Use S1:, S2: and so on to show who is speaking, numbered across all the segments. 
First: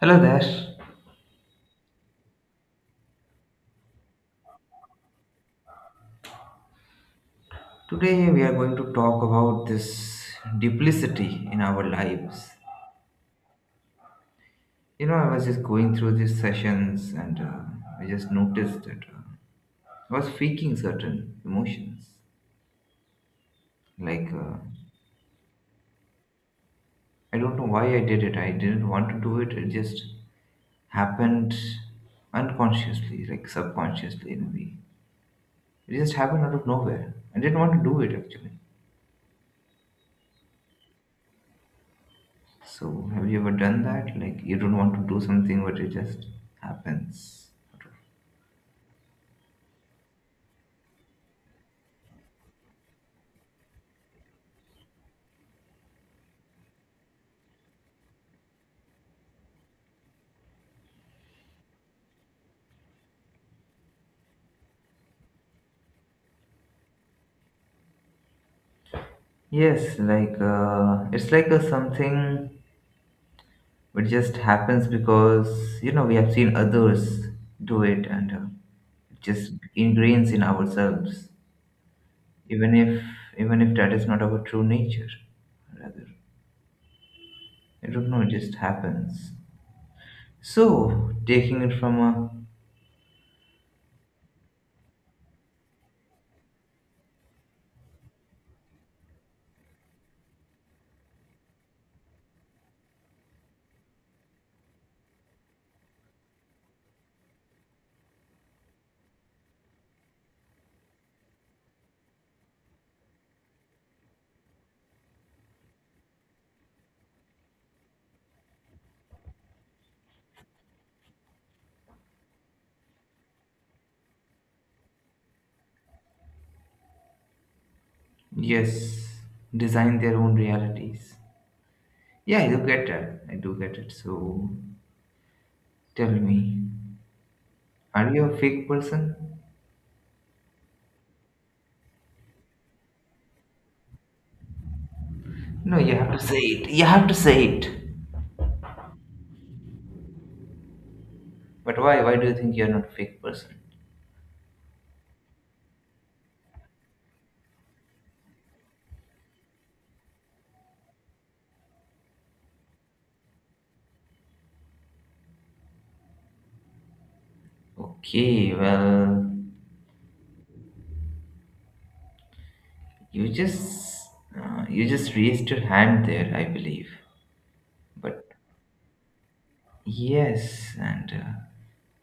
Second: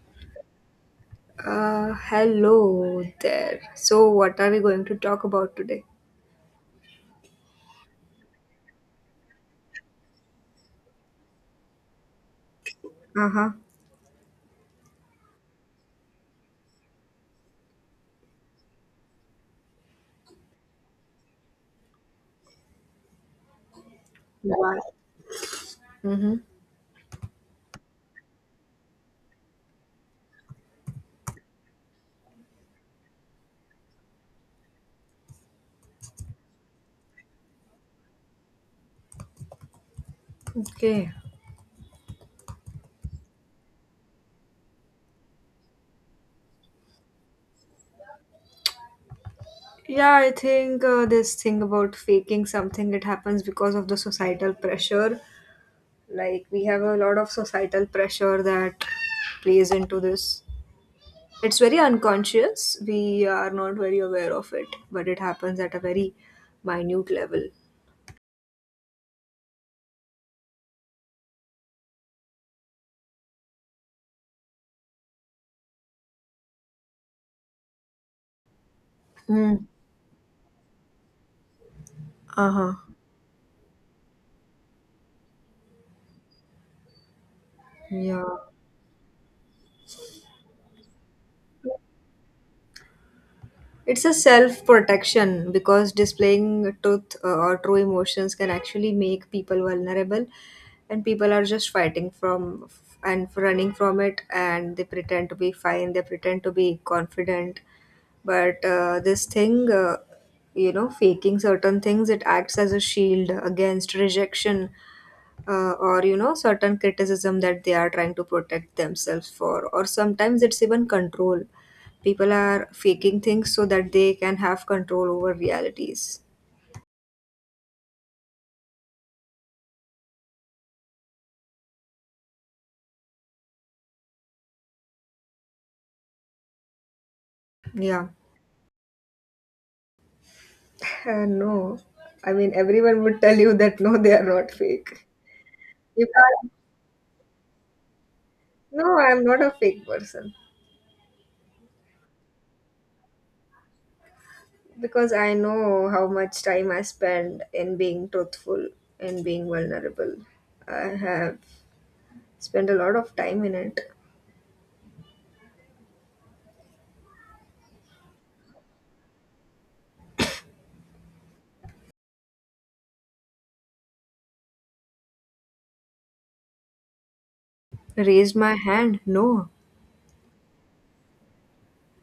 S1: Hello there.
S2: Hello there. So, what are we going to talk about today?
S1: Today we are going to talk about this duplicity in our lives.
S2: Uh huh.
S1: You know, I was just going through these sessions and I just noticed that I was faking certain emotions. Like, uh,
S2: Yeah. Mm-hmm.
S1: I don't know why I did it. I didn't want to do it. It just happened unconsciously, like subconsciously in a way. It just happened out of nowhere. I didn't want to do it actually.
S2: Okay.
S1: So, have you ever done that? Like, you don't want to do something, but it just happens.
S2: Yeah, I think this thing about faking something it happens because of the societal pressure. Like we have a lot of societal pressure that plays into this. It's very unconscious. We are not very aware of it, but it happens at a very minute level.
S1: Yes, it's like a something which just happens because, you know, we have seen others do it and it just
S2: Mm.
S1: ingrains in ourselves,
S2: Uh huh.
S1: even if, even if that is not our true nature. Rather, I don't know,
S2: Yeah.
S1: it just happens. So, taking it from a,
S2: It's a self protection because displaying truth or true emotions can actually make people vulnerable, and people are just fighting from and running from it, and they pretend to be fine, they pretend to be confident. But this thing, faking certain things, it acts as a shield against rejection or certain criticism that they are trying to protect themselves for. Or sometimes it's even control. People are faking things so that they can have control over realities.
S1: yes, design their own realities. Yeah, I do get that. I do get it. So tell me,
S2: Yeah.
S1: are you a fake person?
S2: No, I mean everyone would tell you that no, they are not fake.
S1: No, you
S2: You
S1: have to say
S2: can't.
S1: it. You have to say it.
S2: No, I'm not a fake person
S1: But why? Why do you think you're not a fake person?
S2: because I know how much time I spend in being truthful and being vulnerable. I have spent a lot of time in it.
S1: Okay, well, you just you just raised your hand there, I believe. But
S2: Raise my hand? No.
S1: yes, and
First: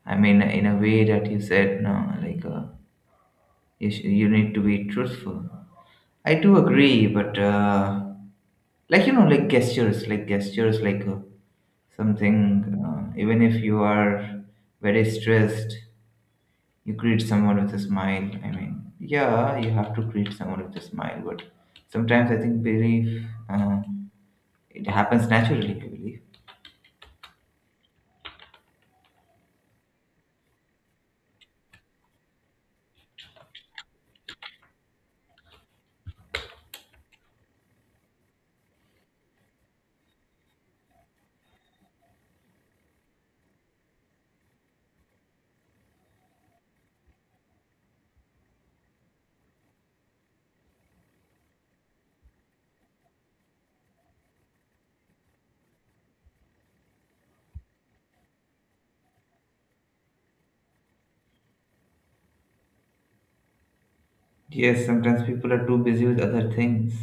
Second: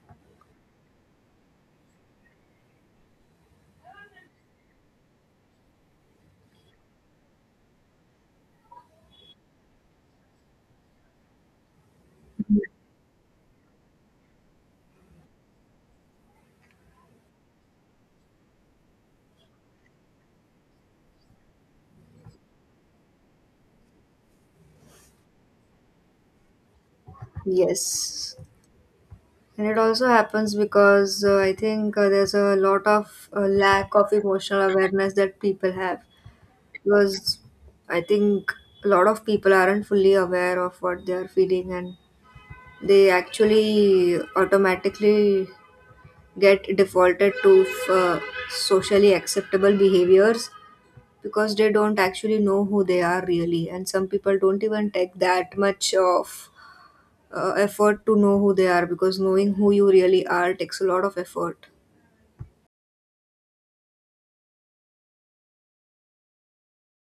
S1: I mean in a way that you said no, you need to be truthful. I do agree, but like you know, like gestures, something. Even if you are very stressed, you greet someone with a smile. I mean, yeah, you have to greet someone with a smile, but sometimes I think belief it happens naturally. I believe.
S2: Yes, and it also happens because I think there's a lot of lack of emotional awareness that people have, because I think a lot of people aren't fully aware of what they are feeling, and they actually automatically get defaulted to socially acceptable behaviors because they don't actually know who they are really. And some people don't even take that much of effort to know who they are, because knowing who you really are takes a lot of effort.
S1: Yes, sometimes people are too busy with other things,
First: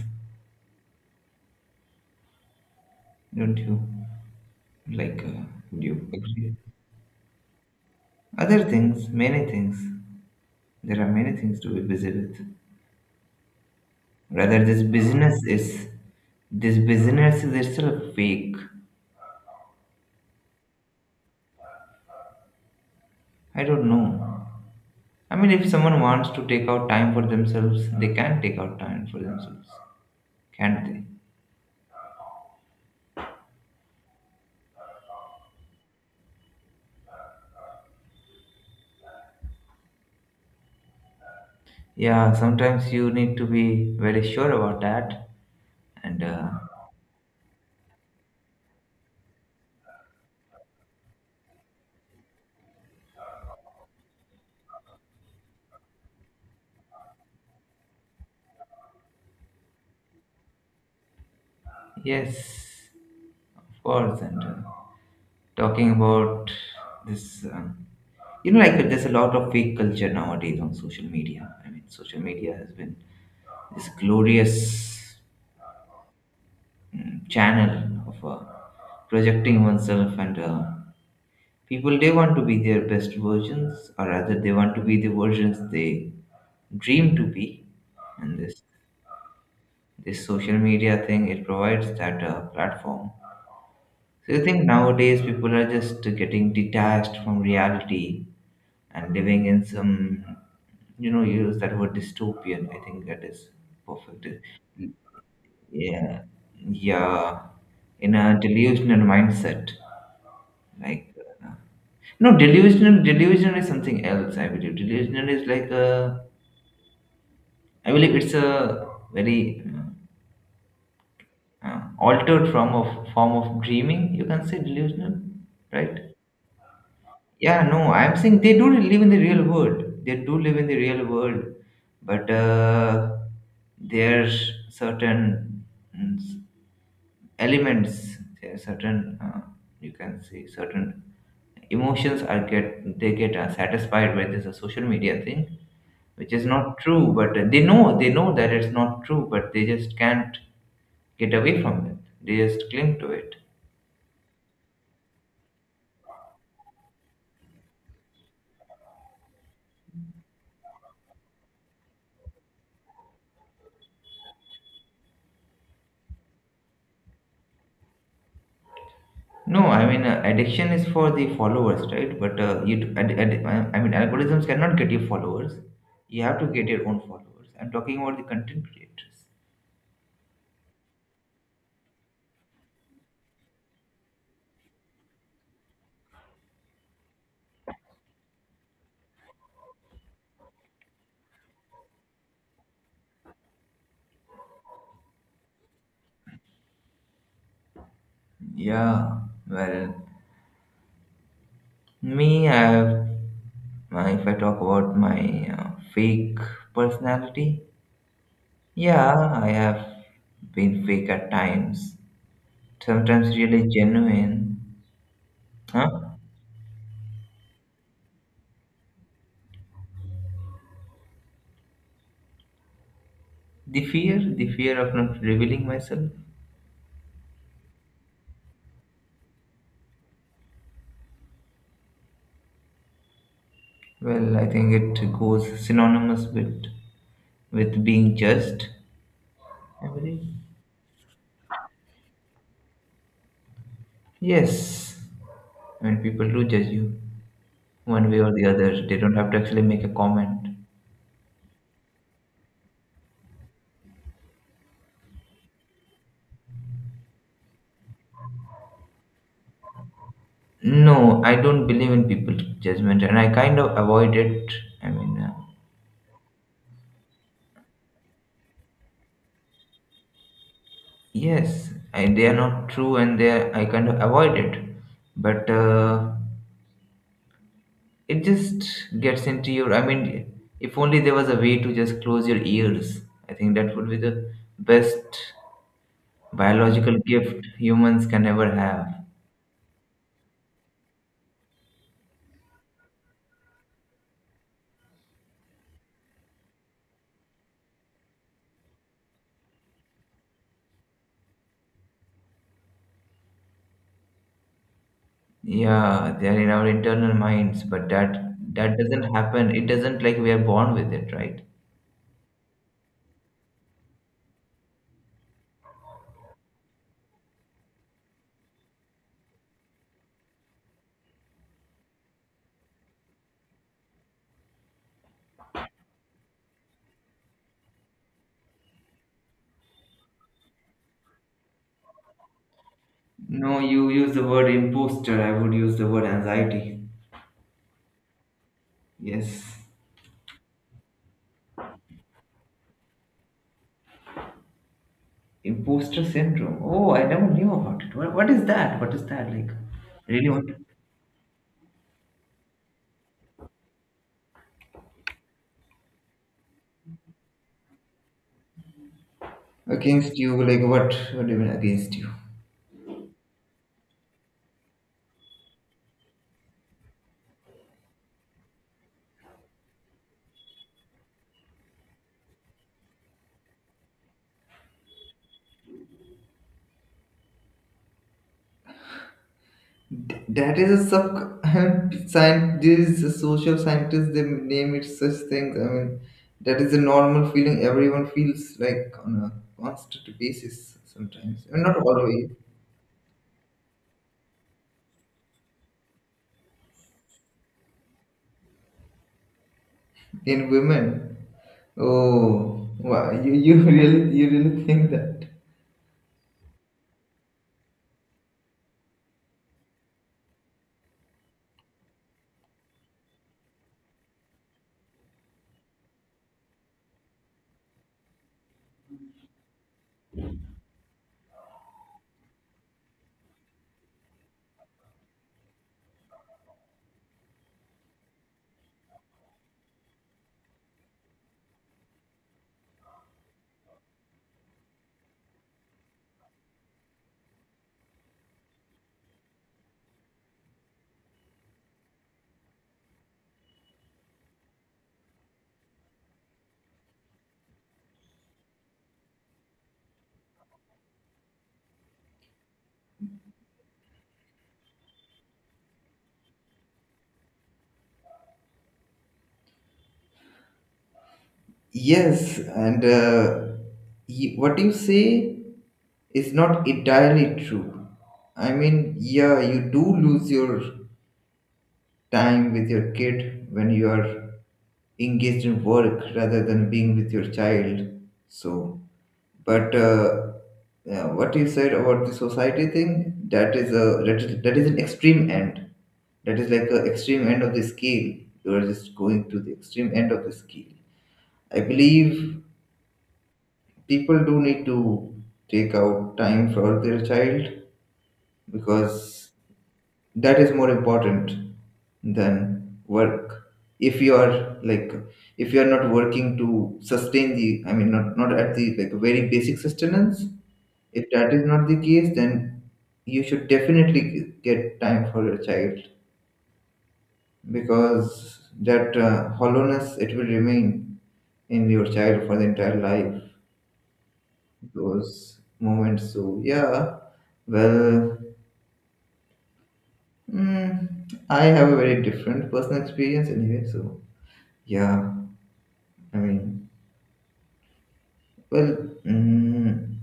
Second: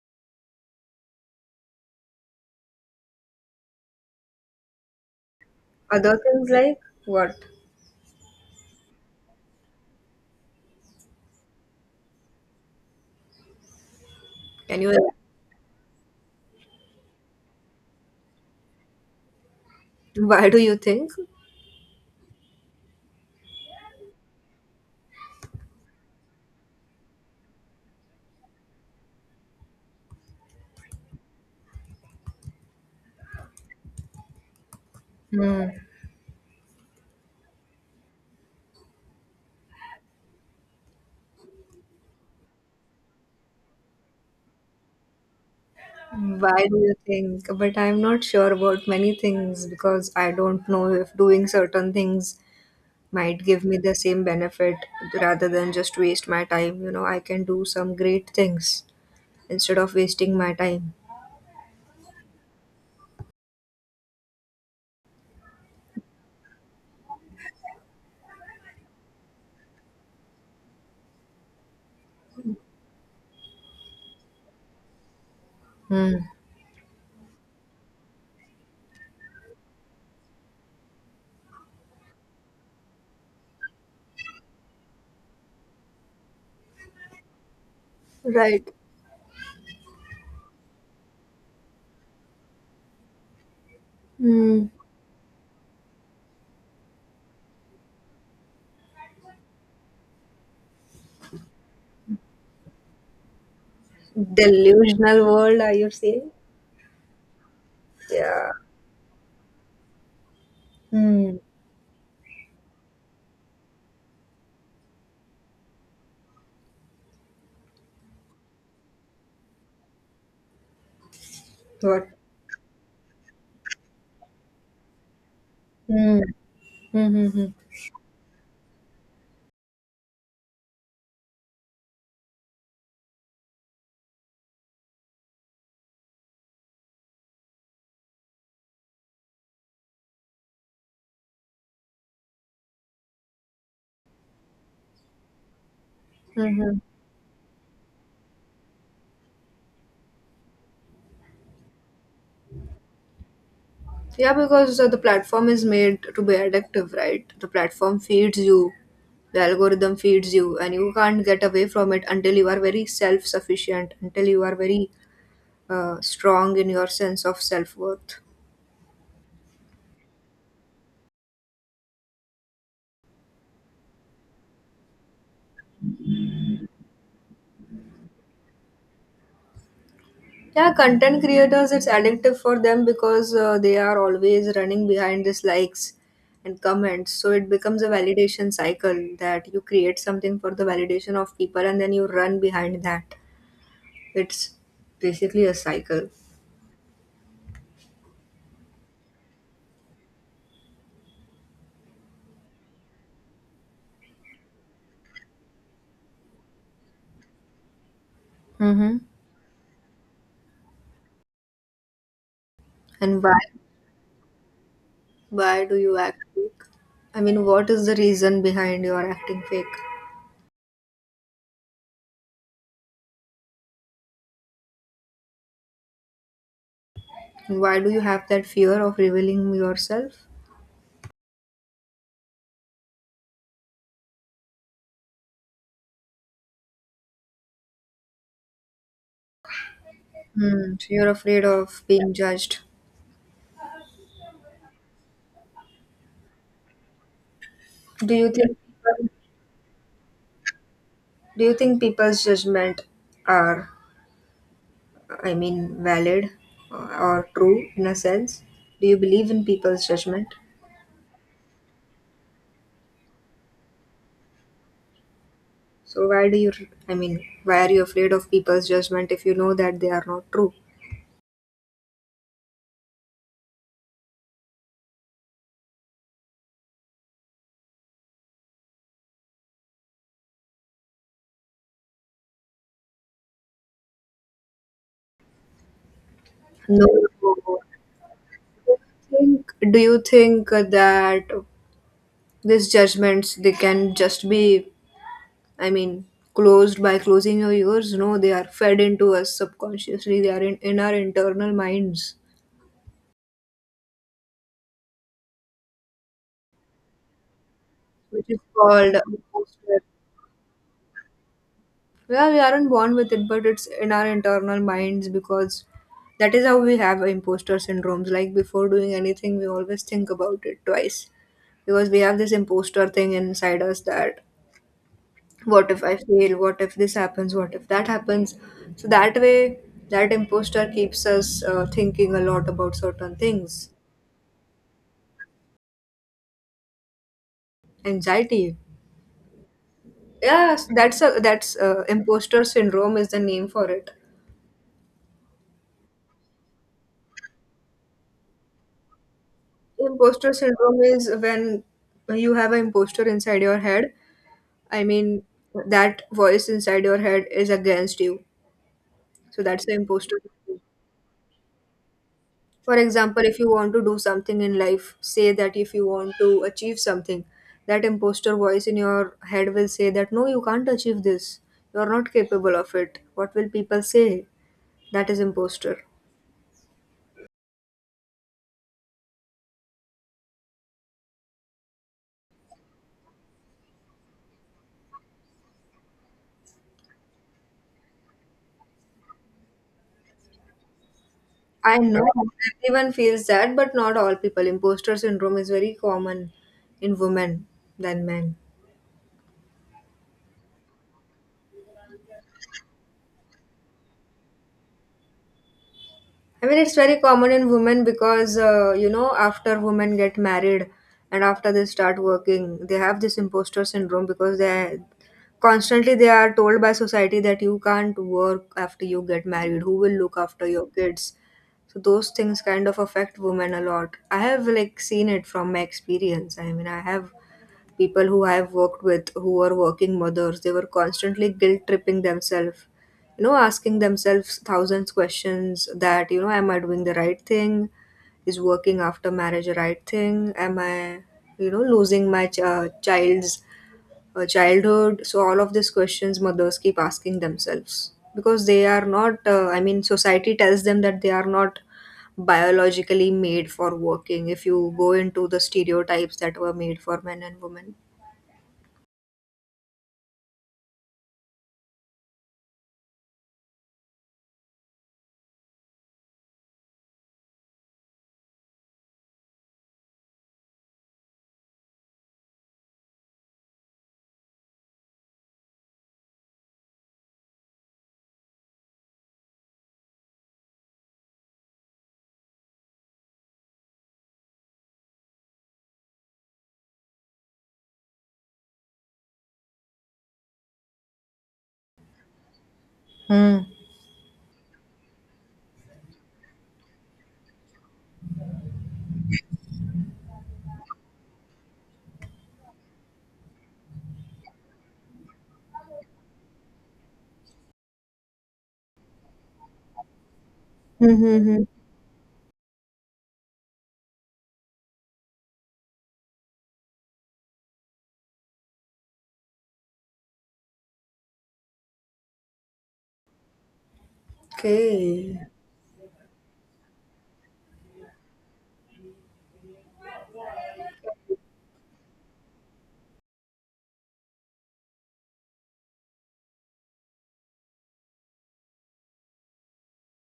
S1: don't you? Like, uh, do you
S2: Other things
S1: agree?
S2: like what?
S1: Other things, many things. There are many things to be busy with. Rather,
S2: Can you?
S1: this business is itself fake.
S2: Why do you think?
S1: I don't know. I mean, if someone wants to take out time for themselves, they can take out time for themselves, can't they? Yeah, sometimes you need to be very sure about that. And
S2: Why do you think? But I'm not sure about many things because I don't know if doing certain things might give me the same benefit rather than just waste my time. I can do some great things instead of wasting my time.
S1: yes, of course. And talking about this, you know, like there's a lot of fake culture nowadays on social media. I mean, social media has been this glorious
S2: Hmm.
S1: channel of projecting oneself and people they want to be their best versions, or rather they want to be the versions they dream to be, and this
S2: Right.
S1: this social media thing, it provides that platform. So you think
S2: Hmm.
S1: nowadays people are just getting detached from reality and living in some, you know, you use that word dystopian, I think that is perfect.
S2: Delusional world, are you
S1: Yeah,
S2: saying?
S1: yeah, in a
S2: Yeah.
S1: delusional mindset, like
S2: Hmm.
S1: uh, no, delusional. Delusional is something else. I believe delusional is like a. I believe it's a very
S2: What?
S1: altered form of dreaming. You can say delusional, right?
S2: Mm. Mm-hmm.
S1: Yeah. No, I'm saying they do live in the real world. They do live in the real world, but there's certain mm, elements. There are certain. You can say certain emotions are get they get satisfied by this social media thing, which is
S2: Mm-hmm.
S1: not true, but they know that it's not true, but they just can't get away from it, they just cling to it.
S2: Yeah, because the platform is made to be addictive, right? The platform feeds you, the algorithm feeds you, and you can't get away from it until you are very self sufficient, until you are very strong in your sense of self worth.
S1: No, I mean, addiction is for the followers, right? But you d- ad, ad, I mean algorithms cannot get you followers, you have to get your own followers, I'm talking about the content creators.
S2: Yeah, content creators, it's addictive for them because they are always running behind these likes and comments. So it becomes a validation cycle that you create something for the validation of people and then you run behind that. It's basically a cycle.
S1: Yeah, well, me I have if I talk about my fake personality,
S2: Mm-hmm.
S1: yeah I have been fake at times,
S2: And why
S1: sometimes really genuine.
S2: do you
S1: Huh?
S2: act fake? I mean, what is the reason behind your acting fake?
S1: The fear of not revealing myself.
S2: And why do you have that fear of revealing yourself?
S1: Well, I think it goes synonymous with being judged. I believe.
S2: Hmm. So you're afraid of being judged.
S1: Yes, when people do judge you, one
S2: Do
S1: way
S2: you
S1: or the
S2: think
S1: other, they
S2: people-
S1: don't have to actually make a comment.
S2: do you think people's judgment are, I mean, valid or true in a sense? Do you believe in people's judgment?
S1: No, I don't believe in people's judgment, and I kind of avoid it. I mean, uh,
S2: So why do you I mean, why are you afraid of people's judgment if you know that they are not true?
S1: yes, I, they are not true, and they are, I kind of avoid it. But it just gets into your. I mean, if only there was a way to just close your ears, I think that would be the best
S2: No.
S1: biological gift humans can ever have.
S2: Do you think that these judgments they can just be, I mean, closed by closing your ears? No, they are fed into us subconsciously. They are in our internal minds,
S1: Yeah, they are in our internal minds, but that
S2: which is
S1: that
S2: called.
S1: doesn't happen. It
S2: Poster.
S1: doesn't like we are born with it, right?
S2: Yeah, we aren't born with it, but it's in our internal minds because that is how we have imposter syndromes. Like before doing anything, we always think about it twice because we have this imposter thing inside us that what if I fail, what if this happens, what if that happens? So that way that imposter keeps us thinking a lot about certain things.
S1: No, you use the word imposter. I would use the word anxiety.
S2: Anxiety.
S1: Yes,
S2: Yes, that's a that's imposter syndrome is the name for it.
S1: imposter syndrome. Oh, I never knew about it. What is that? What is that like? Really?
S2: Imposter
S1: What?
S2: syndrome is when you have an imposter inside your head. I mean, that voice inside your head is against you. So that's the
S1: Against
S2: imposter
S1: you?
S2: syndrome.
S1: Like what? What do you mean against you?
S2: For example, if you want to do something in life, say that if you want to achieve something, that imposter voice in your head will say that no, you can't achieve this. You are not capable of it. What will people say? That is imposter.
S1: That is a sub scientist, these social scientists, they name it such things. I mean, that is a normal feeling everyone feels like on a constant basis sometimes. I mean, not
S2: I know
S1: always.
S2: everyone feels that, but not all people. Imposter syndrome is very common in women than men.
S1: In women, oh, wow, you really you really think that?
S2: I mean, it's very common in women because, after women get married and after they start working, they have this imposter syndrome because they constantly they are told by society that you can't work after you get married. Who will look after your kids? So those things kind of affect women a lot. I have like seen it from my experience. I mean, I have people who I've worked with who are working mothers, they were constantly guilt tripping themselves, asking themselves thousands questions that, am I doing the right thing? Is working after marriage a right thing? Am I, losing my child's childhood? So, all of these questions mothers keep asking themselves because they are not, I mean, society tells them that they are not biologically made for working if you go into the stereotypes that were made for men and women.
S1: Yes, and what you say is not entirely true. I mean, yeah, you do lose your time with your kid when you are engaged in work rather than being with your child. So, but yeah, what you said about the society thing, that is an extreme end. That is like an extreme end of the scale. You are just going to the extreme end of the scale. I believe
S2: Mm.
S1: people do need to take out time for their child, because that is more important than work. If you are like, if you are not working to sustain the, I mean, not at the like very basic sustenance, if that
S2: Mm-hmm.
S1: is not the case, then you should definitely get time for your child, because that hollowness it will remain in your child for the entire life,
S2: Okay.
S1: those moments. So yeah, well, mm, I have a very different personal experience anyway. So yeah, I mean, well, mm,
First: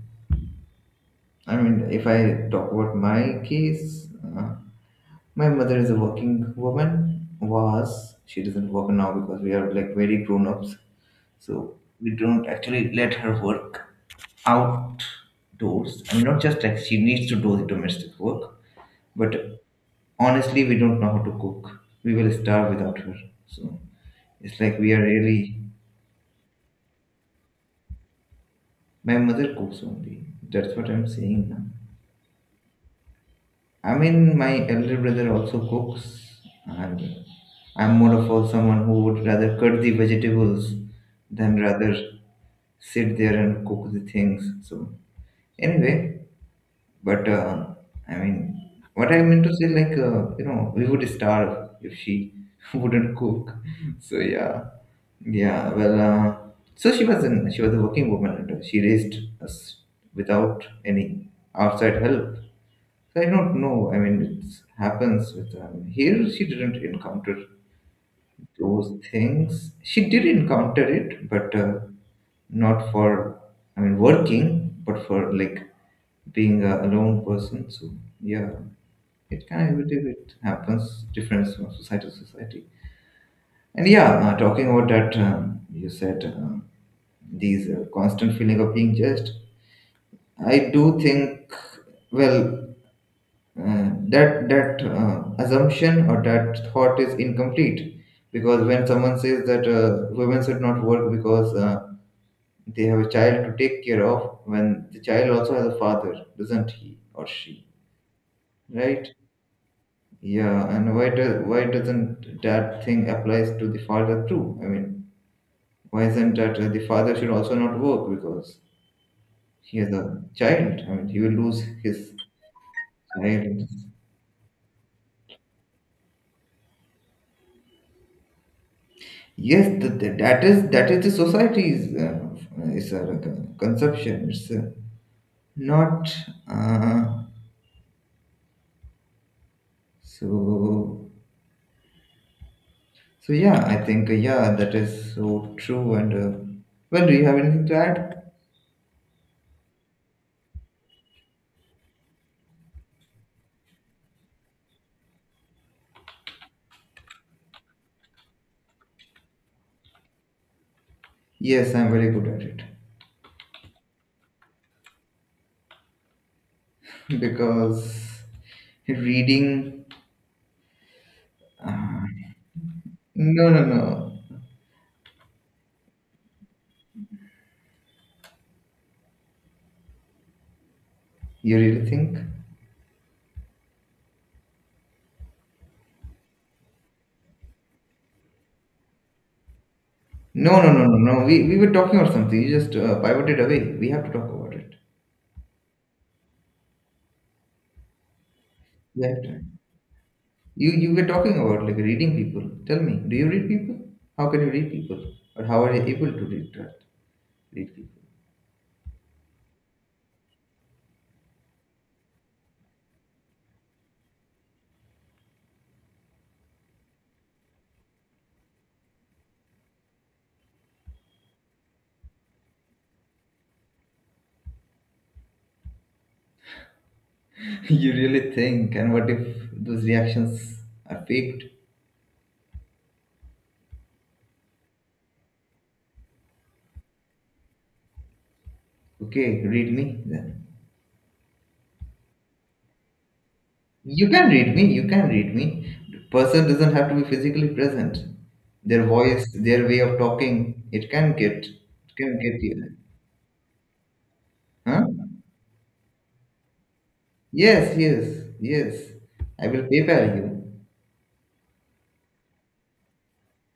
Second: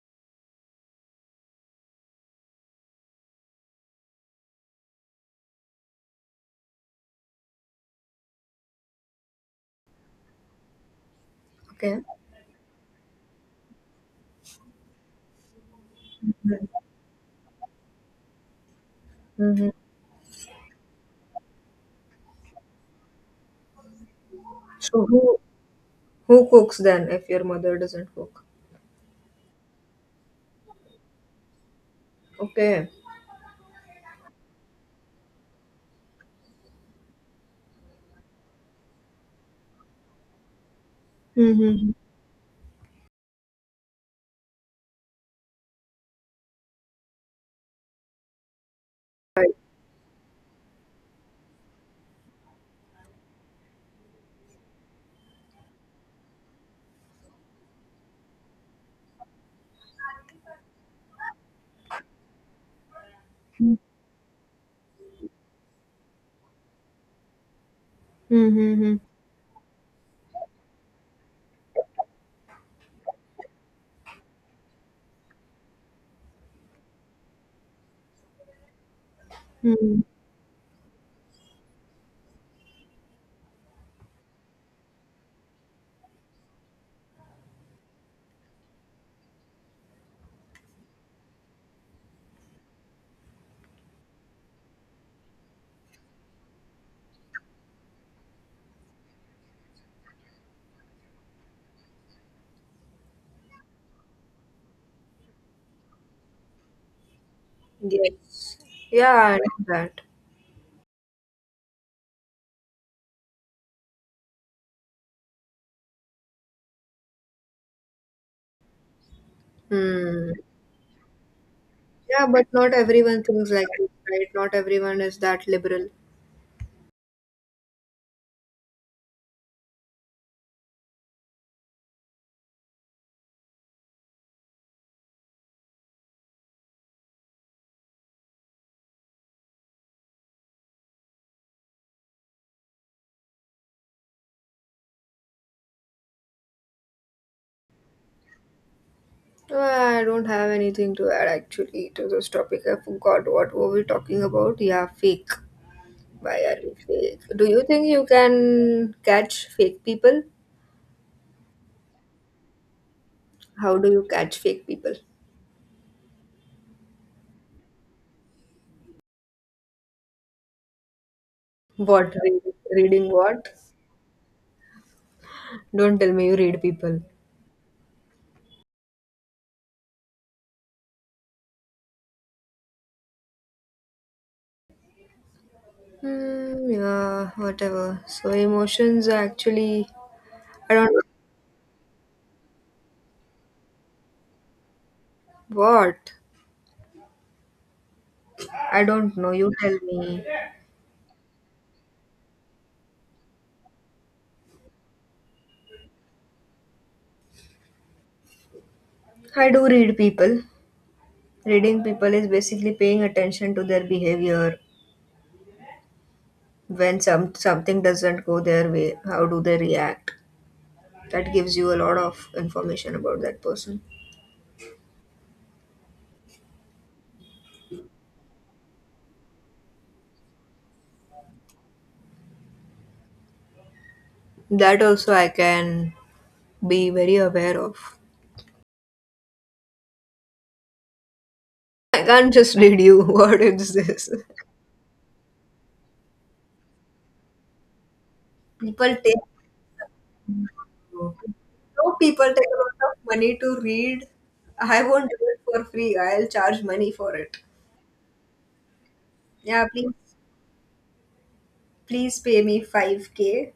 S1: I mean, if I talk about my case, uh, my mother is a working woman. Was, she doesn't work now because we are like very grown ups, so
S2: Okay.
S1: we don't actually let her work outdoors. I mean, not just like she needs to do the domestic work, but
S2: Mm-hmm.
S1: honestly, we don't know how to cook. We will starve without her. So it's like we are
S2: So who
S1: really.
S2: who cooks then if your mother doesn't cook?
S1: My mother cooks only. That's what I'm saying now.
S2: Okay.
S1: I mean, my elder brother also cooks, and I'm more of a someone who would rather cut the vegetables than
S2: Mm-hmm.
S1: rather sit there and cook the things. So anyway, but I mean, what I meant
S2: Right.
S1: to say, you know, we would starve if she wouldn't cook. So yeah, yeah. Well, so she was a working woman, and she raised us without any outside help. So, I don't know. I mean, it happens with here. She didn't encounter those
S2: Mm-hmm.
S1: things. She did encounter it, but not for, I mean working, but for like being a alone person. So yeah, it kind of
S2: Mm-hmm.
S1: it, happens different from society to society. And yeah, talking about that, you said these constant feeling of being judged. I do think well. That that assumption or that thought is incomplete, because when someone says that women should not work because they have a child to take care of, when the child also has a father, doesn't he or she,
S2: Yes.
S1: right?
S2: Yeah, I know that.
S1: Yeah, and why doesn't that thing applies to the father too? I mean, why isn't that the father should also not work because he has a
S2: Hmm.
S1: child, I mean he will lose his
S2: Yeah, but not everyone thinks like
S1: child.
S2: this, right? Not everyone is that liberal.
S1: Yes, that is the society's is a conception. It's not uh, so. So yeah, I think yeah, that is so true. And well, do you have anything to add?
S2: I don't have anything to add actually to this topic. I forgot what were we talking about. Yeah, fake. Why are we fake? Do you think you can catch fake people?
S1: Yes, I'm very good at it
S2: How do you catch fake people?
S1: because reading. Uh,
S2: What read, Reading what?
S1: no, no, no.
S2: Don't tell me you read people.
S1: You really think?
S2: Hmm, yeah, whatever. So emotions are actually...
S1: No, no,
S2: I
S1: no,
S2: don't...
S1: no, no. We were talking about something. You just pivoted away. We have to talk about it.
S2: what? I
S1: Yeah.
S2: don't know. You tell me.
S1: You were talking about like reading people. Tell me, do you read people? How can you read people, or how are you able to read people?
S2: I do read people. Reading people is basically paying attention to their behavior. When something doesn't go their way, how do they react? That gives you a lot of information about that person.
S1: you really think? And what if those reactions are faked?
S2: That also I can be very aware of.
S1: Okay, read me then.
S2: I can't just read you. What is
S1: You
S2: this?
S1: can read me. You can read me. The person doesn't have to be physically present. Their
S2: People take
S1: voice, their way of talking,
S2: No,
S1: it can
S2: people
S1: get
S2: take a
S1: you.
S2: lot of money to read. I
S1: Huh?
S2: won't do it for free. I'll charge money for it.
S1: Yes, yes, yes. I will
S2: Yeah, please
S1: PayPal you.
S2: please pay me 5K.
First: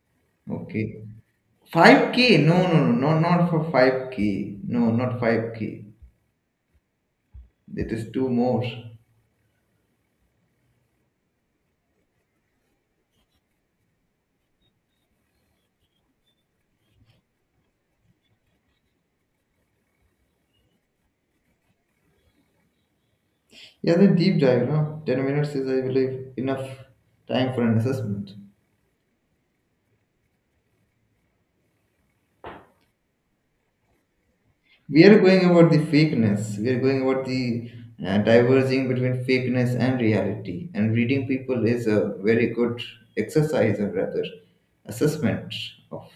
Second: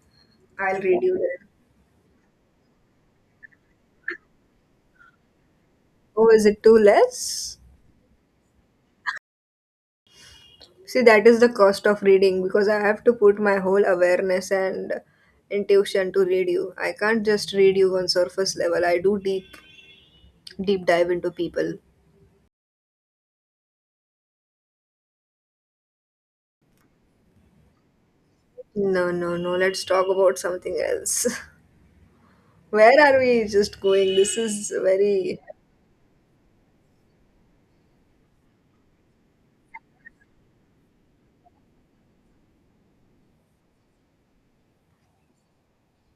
S2: I'll read
S1: Okay.
S2: you then.
S1: 5K? No, no, no, no, not for 5K. No, not 5K.
S2: Oh, is it too less?
S1: It is two more.
S2: See, that is the cost of reading because I have to put my whole awareness and intuition to read you. I can't just read you on surface level. I do deep dive into people.
S1: Yeah, the deep dive, no? 10 minutes is, I believe, enough time for an assessment.
S2: No, no, no. Let's talk about something else. Where are we just going? This is
S1: We are
S2: very...
S1: going about the fakeness. We are going about the diverging between fakeness and reality. And reading people is a very good exercise, or rather, assessment of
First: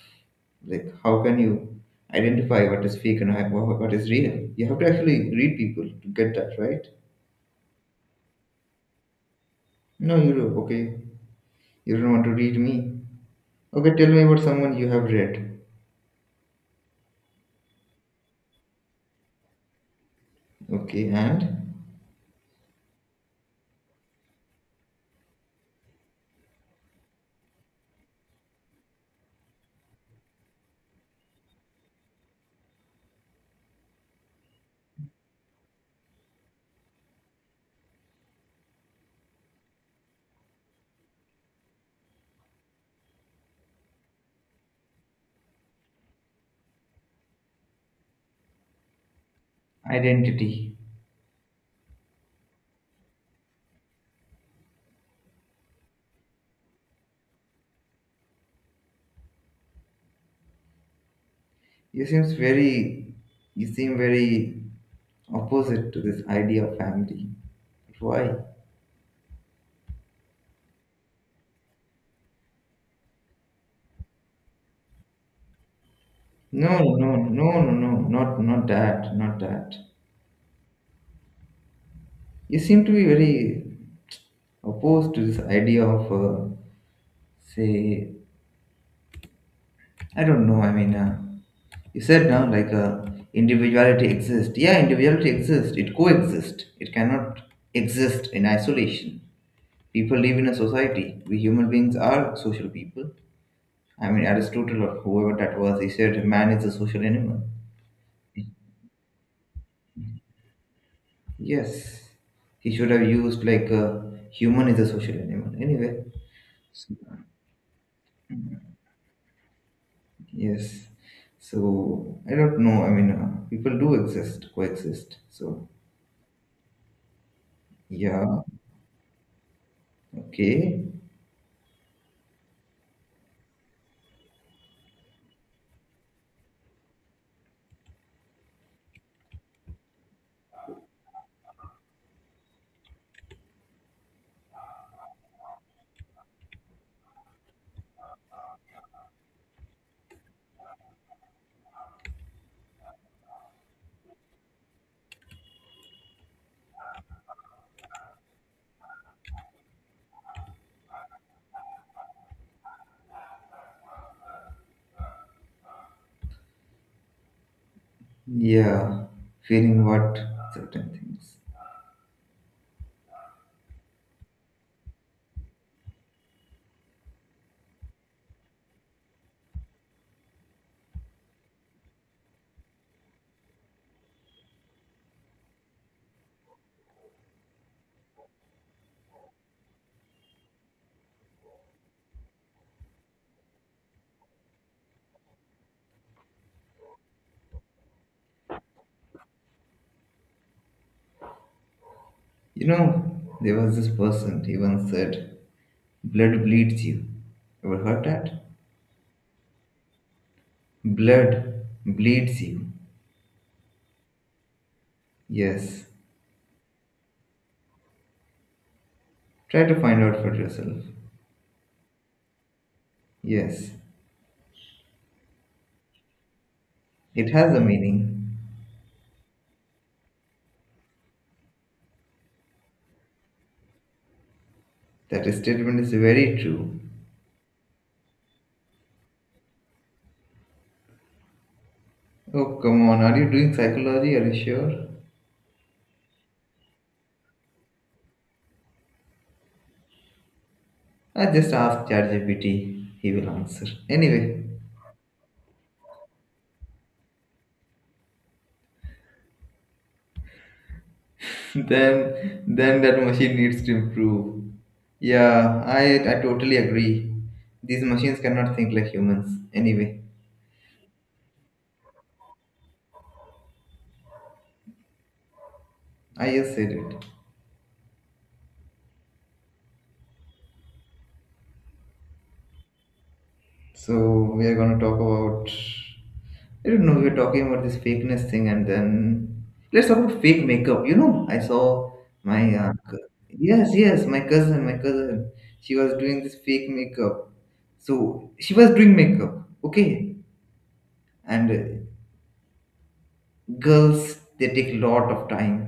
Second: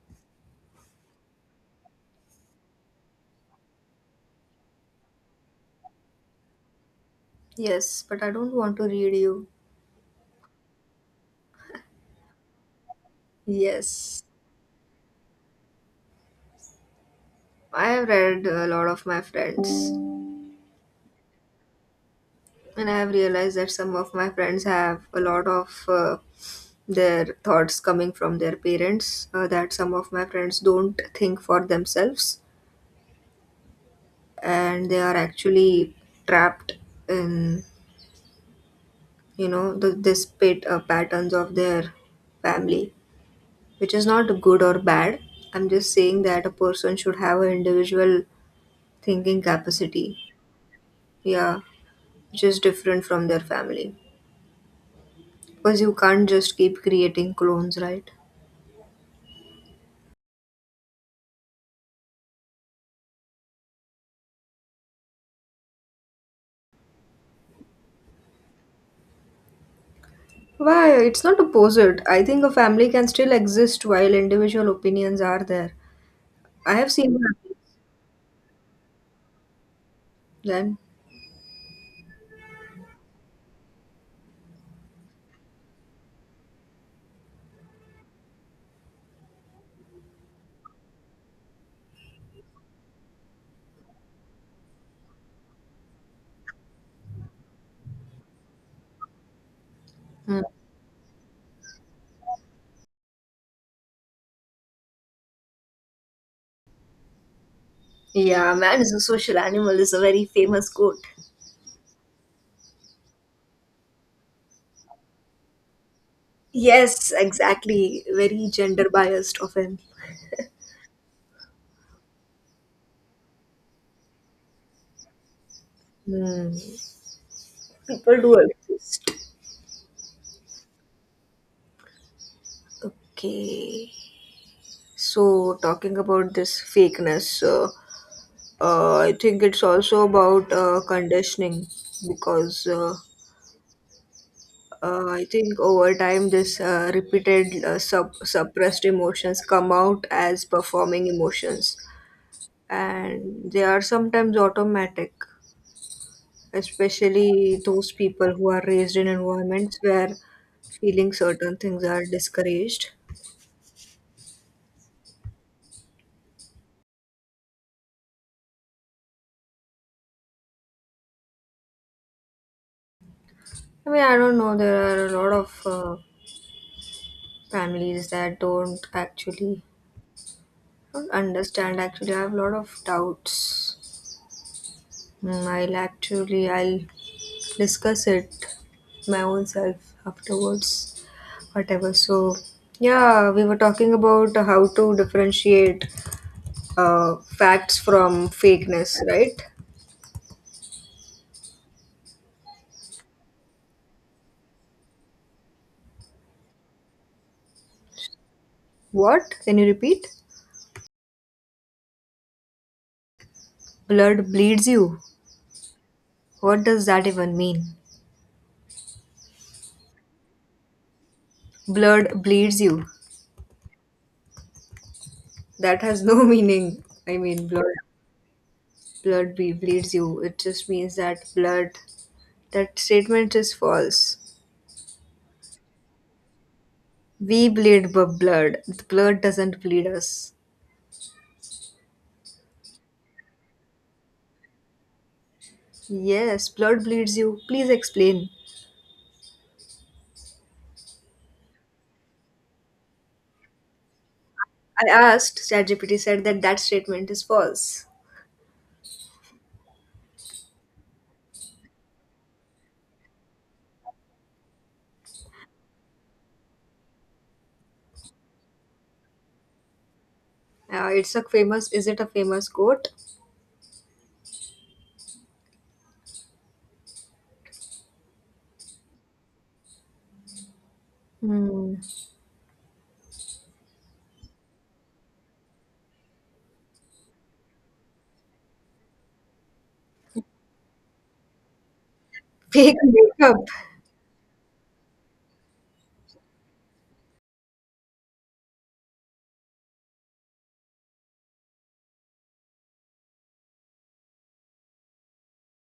S1: like how can you identify what is fake and what is real. You have to actually read people to get that right.
S2: Yes, but I don't want to read you.
S1: No, you okay. You don't want to read me. Okay, tell me
S2: Yes.
S1: about someone you have read.
S2: I have read a lot of my friends,
S1: Okay, and
S2: and I have realized that some of my friends have a lot of their thoughts coming from their parents, that some of my friends don't think for themselves, and they are actually trapped in, this patterns of their family, which is not good or bad. I'm just saying that a person should have an individual thinking capacity,
S1: identity.
S2: yeah, which is different from their family. Because you can't just keep creating clones, right?
S1: You seems very you seem very opposite to this idea of family. Why?
S2: Why? It's not opposite. I think a family can still exist while individual opinions are there.
S1: No,
S2: I have
S1: no,
S2: seen that.
S1: no, no, no, not that, not that.
S2: Then...
S1: You seem to be very opposed to this idea of say I don't know. I mean, you said now like individuality exists. Yeah, individuality exists. It coexists. It cannot exist in isolation. People live
S2: Hmm.
S1: in a society. We human beings are social people. I mean, Aristotle or whoever that was, he said man is a social animal.
S2: Yeah, man is a social animal is a very famous quote.
S1: Yes, he should have used like human is a social animal. Anyway, so,
S2: Yes, exactly. Very gender biased of him.
S1: yes. So I don't know. I mean, people do exist, coexist. So
S2: Hmm. People do
S1: yeah,
S2: exist.
S1: okay.
S2: Okay. So, talking about this fakeness, I think it's also about conditioning because I think over time, this repeated suppressed emotions come out as performing emotions, and they are sometimes automatic, especially those people who are raised in environments where feeling certain things are discouraged.
S1: Yeah, feeling what certain things.
S2: I mean, I don't know. There are a lot of families that don't understand. Actually, I have a lot of doubts. Mm, I'll discuss it my own self afterwards. Whatever. So, yeah, we were talking about how to differentiate facts from fakeness, right?
S1: You know, there was this person, he once said, blood bleeds you. Ever heard that?
S2: What, can you repeat?
S1: Blood bleeds you.
S2: Blood bleeds you?
S1: Yes.
S2: What does that even mean?
S1: Try to find out for yourself.
S2: Blood bleeds you?
S1: Yes.
S2: That has no meaning. I
S1: It
S2: mean,
S1: has a
S2: blood
S1: meaning.
S2: blood be bleeds you. It just means that that statement is false.
S1: That statement is very true.
S2: We bleed blood. Blood doesn't bleed us.
S1: Oh, come on. Are you doing psychology? Are you sure?
S2: Yes, blood bleeds you. Please explain.
S1: I just ask ChatGPT. He will answer. Anyway,
S2: I asked, ChatGPT said that that statement is false.
S1: then that machine needs to improve. Yeah, I totally agree. These machines cannot think like humans. Anyway,
S2: Is it a famous quote?
S1: I just said it.
S2: Hmm.
S1: So we are gonna talk about I don't know, we were talking about this fakeness thing and then let's talk about fake makeup. You know, I saw my
S2: Fake makeup.
S1: yes, yes, my cousin. She was doing this fake makeup. So she was doing makeup, okay? And girls, they take a lot of time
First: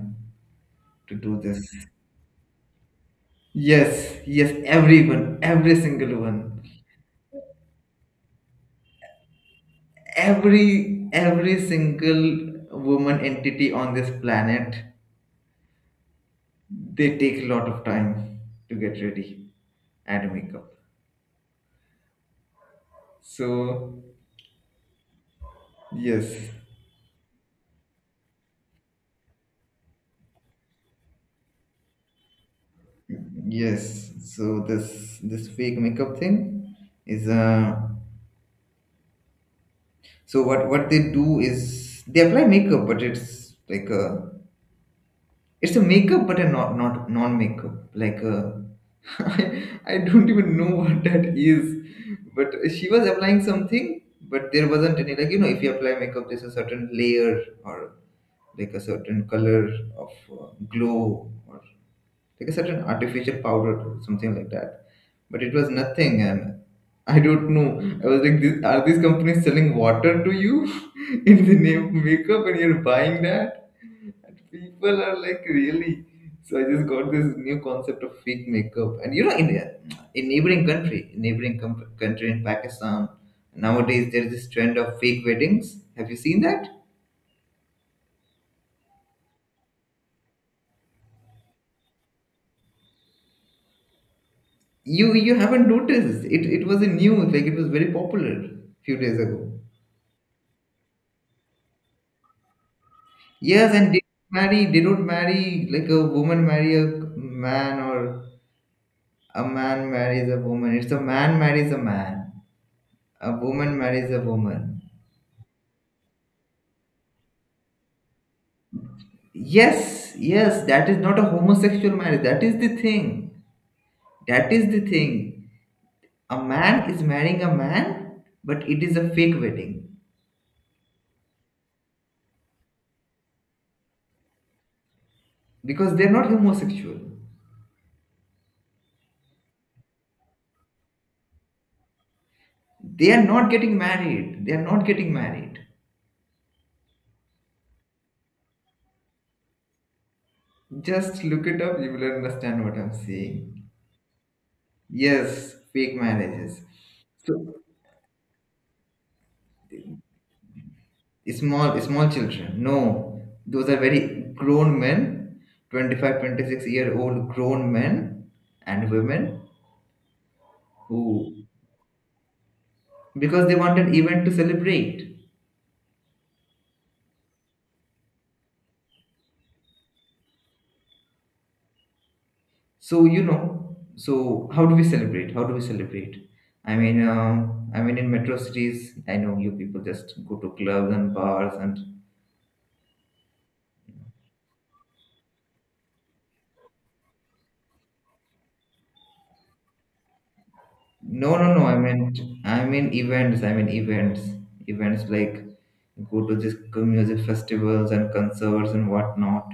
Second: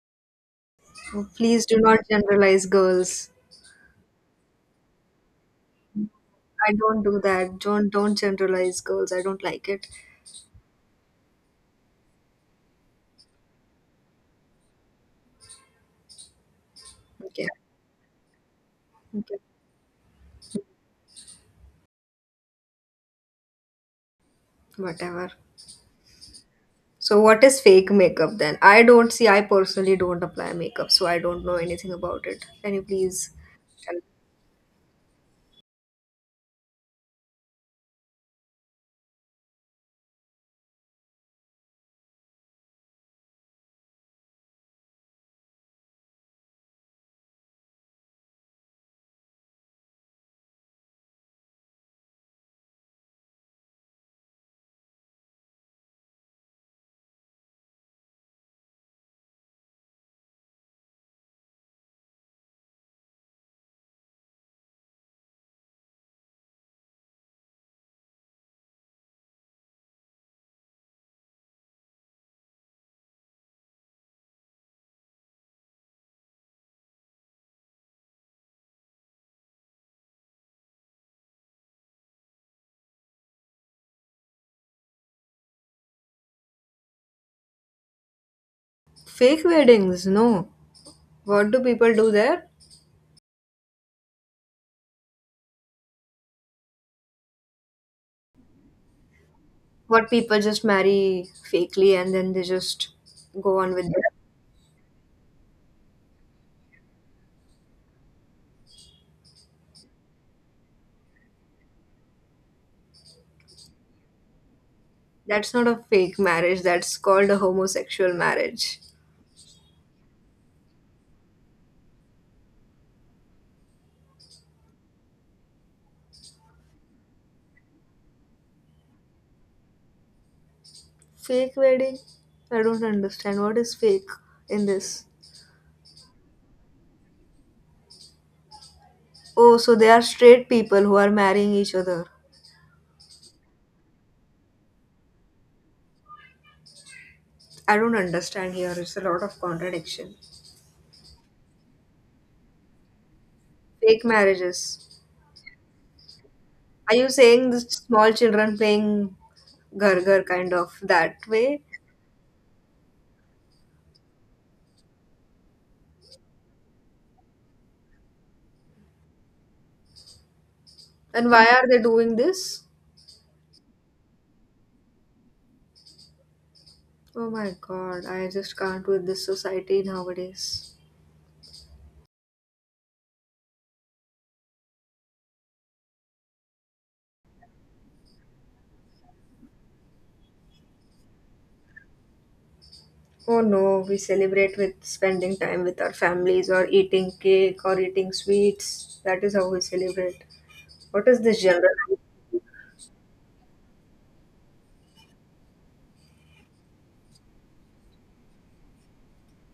S1: to do this.
S2: Please do not generalize girls.
S1: Yes, yes, everyone, every single one,
S2: I don't do that. Don't generalize girls. I don't like it.
S1: every every single woman entity on this planet, they take a
S2: Okay.
S1: lot of time to get
S2: Okay.
S1: ready and makeup. So
S2: Whatever.
S1: yes,
S2: So what is fake makeup then? I personally don't apply makeup, so I don't know anything about it. Can you please tell?
S1: yes, so this fake makeup thing is so what they do is they apply makeup, but it's like a it's a makeup, but a not non makeup. Like I I don't even know what that is. But she was applying something, but there wasn't any like if you apply makeup, there's a certain layer or like a certain color of glow or like a certain artificial powder, something like that. But it was nothing, and I don't know. I was like, this, are these companies selling water to you in the name of makeup, and you're buying that? And people are like, really? So I just got this new concept of fake makeup, and in neighboring country, in neighboring country in Pakistan, nowadays there's this trend of fake weddings. Have you seen that?
S2: Fake weddings, no. What do people do there?
S1: You haven't noticed it. It was a new like it was very popular few days ago.
S2: What, people just marry fakely and then they just go
S1: Yes,
S2: on with
S1: and they
S2: that?
S1: marry. They don't marry like a woman marry a man or a man marries a woman. It's a man marries a man. A woman marries a woman.
S2: That's not a fake marriage, that's called a homosexual marriage.
S1: Yes, yes, that is not a homosexual marriage. That is the thing. That is the thing. A man is marrying a man, but it is a fake wedding
S2: Fake wedding? I don't understand. What is fake in this?
S1: because they're not homosexual.
S2: Oh, so they are straight people who are marrying each other.
S1: They are not getting married. They are not getting married.
S2: I don't understand, here it's a lot of contradiction.
S1: Just look it up. You will understand what I'm saying.
S2: Fake marriages.
S1: Yes, fake marriages.
S2: Are you saying
S1: So
S2: the small children playing gargar kind of that way?
S1: small small children. No, those are very grown men, 25, 26-year old grown men and women
S2: And
S1: who
S2: why are they doing this?
S1: because they want an event to celebrate.
S2: Oh my god, I just can't with this society nowadays.
S1: So so how do we celebrate? How do we celebrate? I mean, in metro cities, I know you people just go to clubs and bars and
S2: Oh no, we celebrate with spending time with our families or eating cake or eating sweets. That is how we celebrate. What is
S1: no,
S2: this
S1: no, no.
S2: general?
S1: I meant, I mean events. I mean events. Events like go to these music festivals and concerts and whatnot.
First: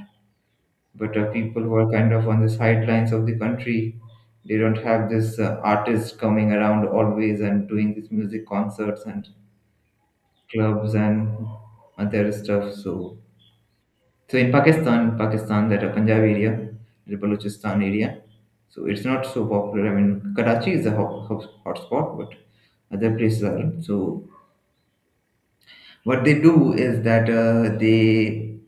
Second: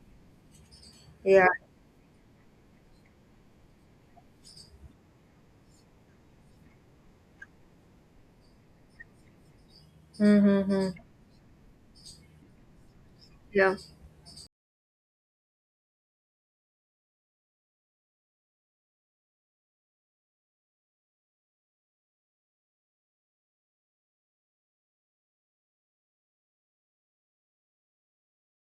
S1: But
S2: Yeah.
S1: people who are kind of on the sidelines of the country, they don't have this artist coming around always and doing these music concerts and clubs
S2: Mm-hmm.
S1: and other stuff. So
S2: Yeah.
S1: so in Pakistan, Pakistan, that a Punjab area, the Balochistan area, so it's not so popular. I mean, Karachi is a hot, hot, hotspot, but other places are. So what they do is that they,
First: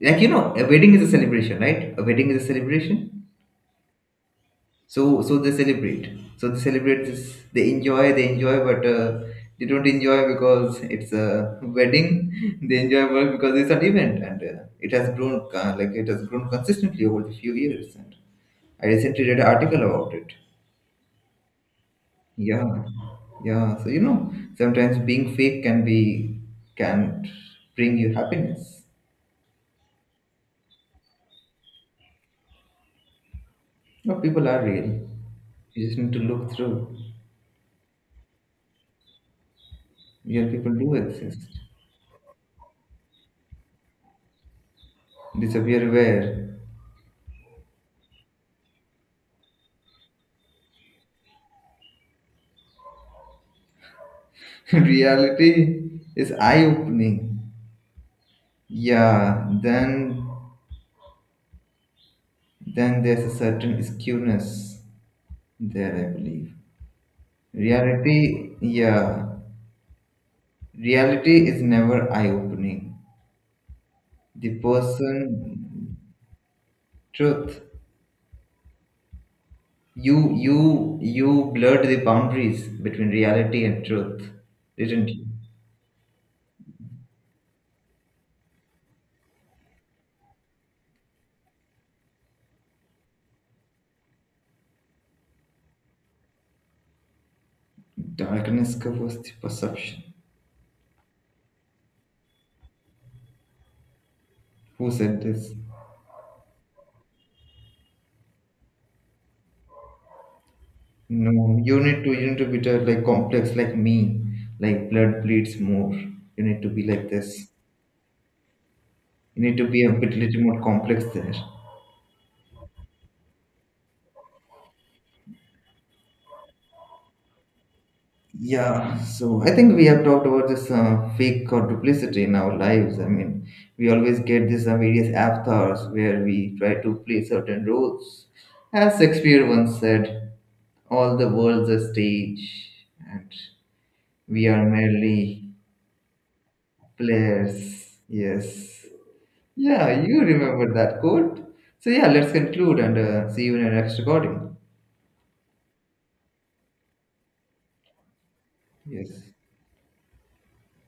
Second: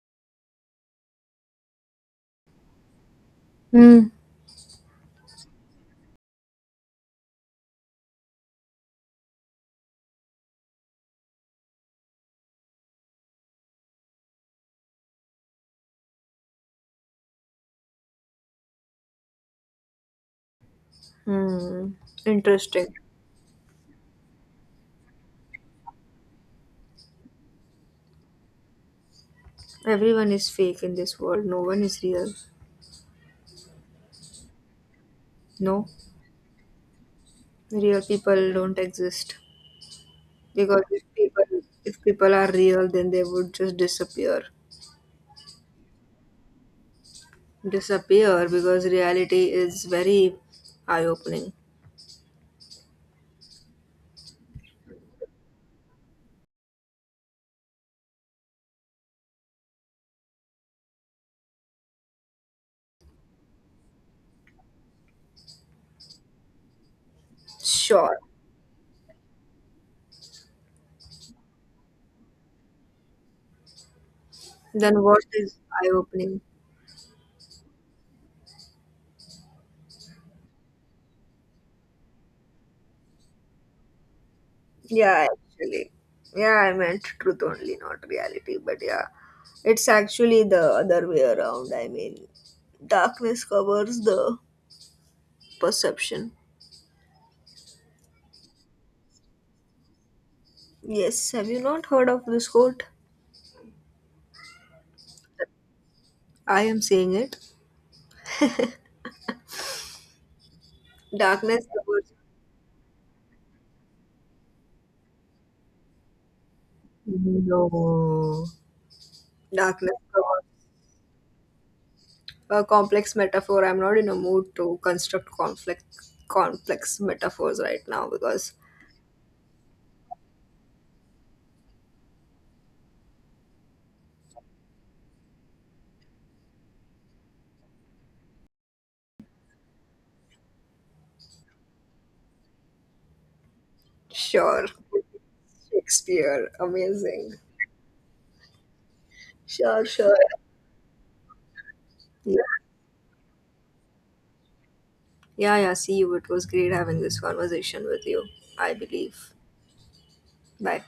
S1: like a wedding is a celebration, right? A wedding is a celebration.
S2: Mm.
S1: So they celebrate. So they celebrate this. They enjoy. They enjoy, but they don't enjoy because it's a wedding. They enjoy well because it's an event, and it has grown consistently over the few years. And I recently read an article about it.
S2: Hmm.
S1: Yeah,
S2: Interesting.
S1: yeah. So sometimes being fake can be can bring you happiness.
S2: Everyone is fake in this world. No one is real.
S1: No, people are real. You
S2: No.
S1: just need to look through.
S2: Real people don't exist,
S1: Real people
S2: because
S1: do exist.
S2: if people are real then they would just
S1: Disappear where?
S2: disappear. Because reality is very eye opening.
S1: Reality is eye-opening. Yeah, then there's a certain skewness there, I believe.
S2: Sure.
S1: Reality, yeah, reality is never eye-opening. The
S2: Then what is eye
S1: person,
S2: opening?
S1: truth, you blurred the boundaries between reality and truth, didn't you?
S2: Yeah, actually, yeah, I meant truth only, not reality. But yeah, it's actually the other way around. I mean, darkness covers the perception.
S1: Darkness covers the perception.
S2: Yes, have you not heard of this quote?
S1: Who said this?
S2: I am saying it.
S1: No,
S2: Darkness
S1: you need to
S2: covers...
S1: you need to be the, like complex like me, like blood bleeds more. You need to be like this.
S2: No.
S1: You need to be a
S2: Darkness
S1: bit little
S2: covers
S1: more complex there.
S2: a complex metaphor. I'm not in a mood to construct complex metaphors right now, because...
S1: Yeah, so I think we have talked about this fake or duplicity in our lives. I mean, we always get these various avatars where we try to play certain roles. As Shakespeare once said, all the world's a stage and we are
S2: Sure.
S1: merely
S2: Shakespeare, amazing.
S1: players. Yes.
S2: Sure,
S1: Yeah,
S2: sure.
S1: you remember that quote. So yeah, let's
S2: Yeah,
S1: conclude and see you in our next recording.
S2: yeah. See you. It was great having this conversation with you, I
S1: Yes.
S2: believe. Bye.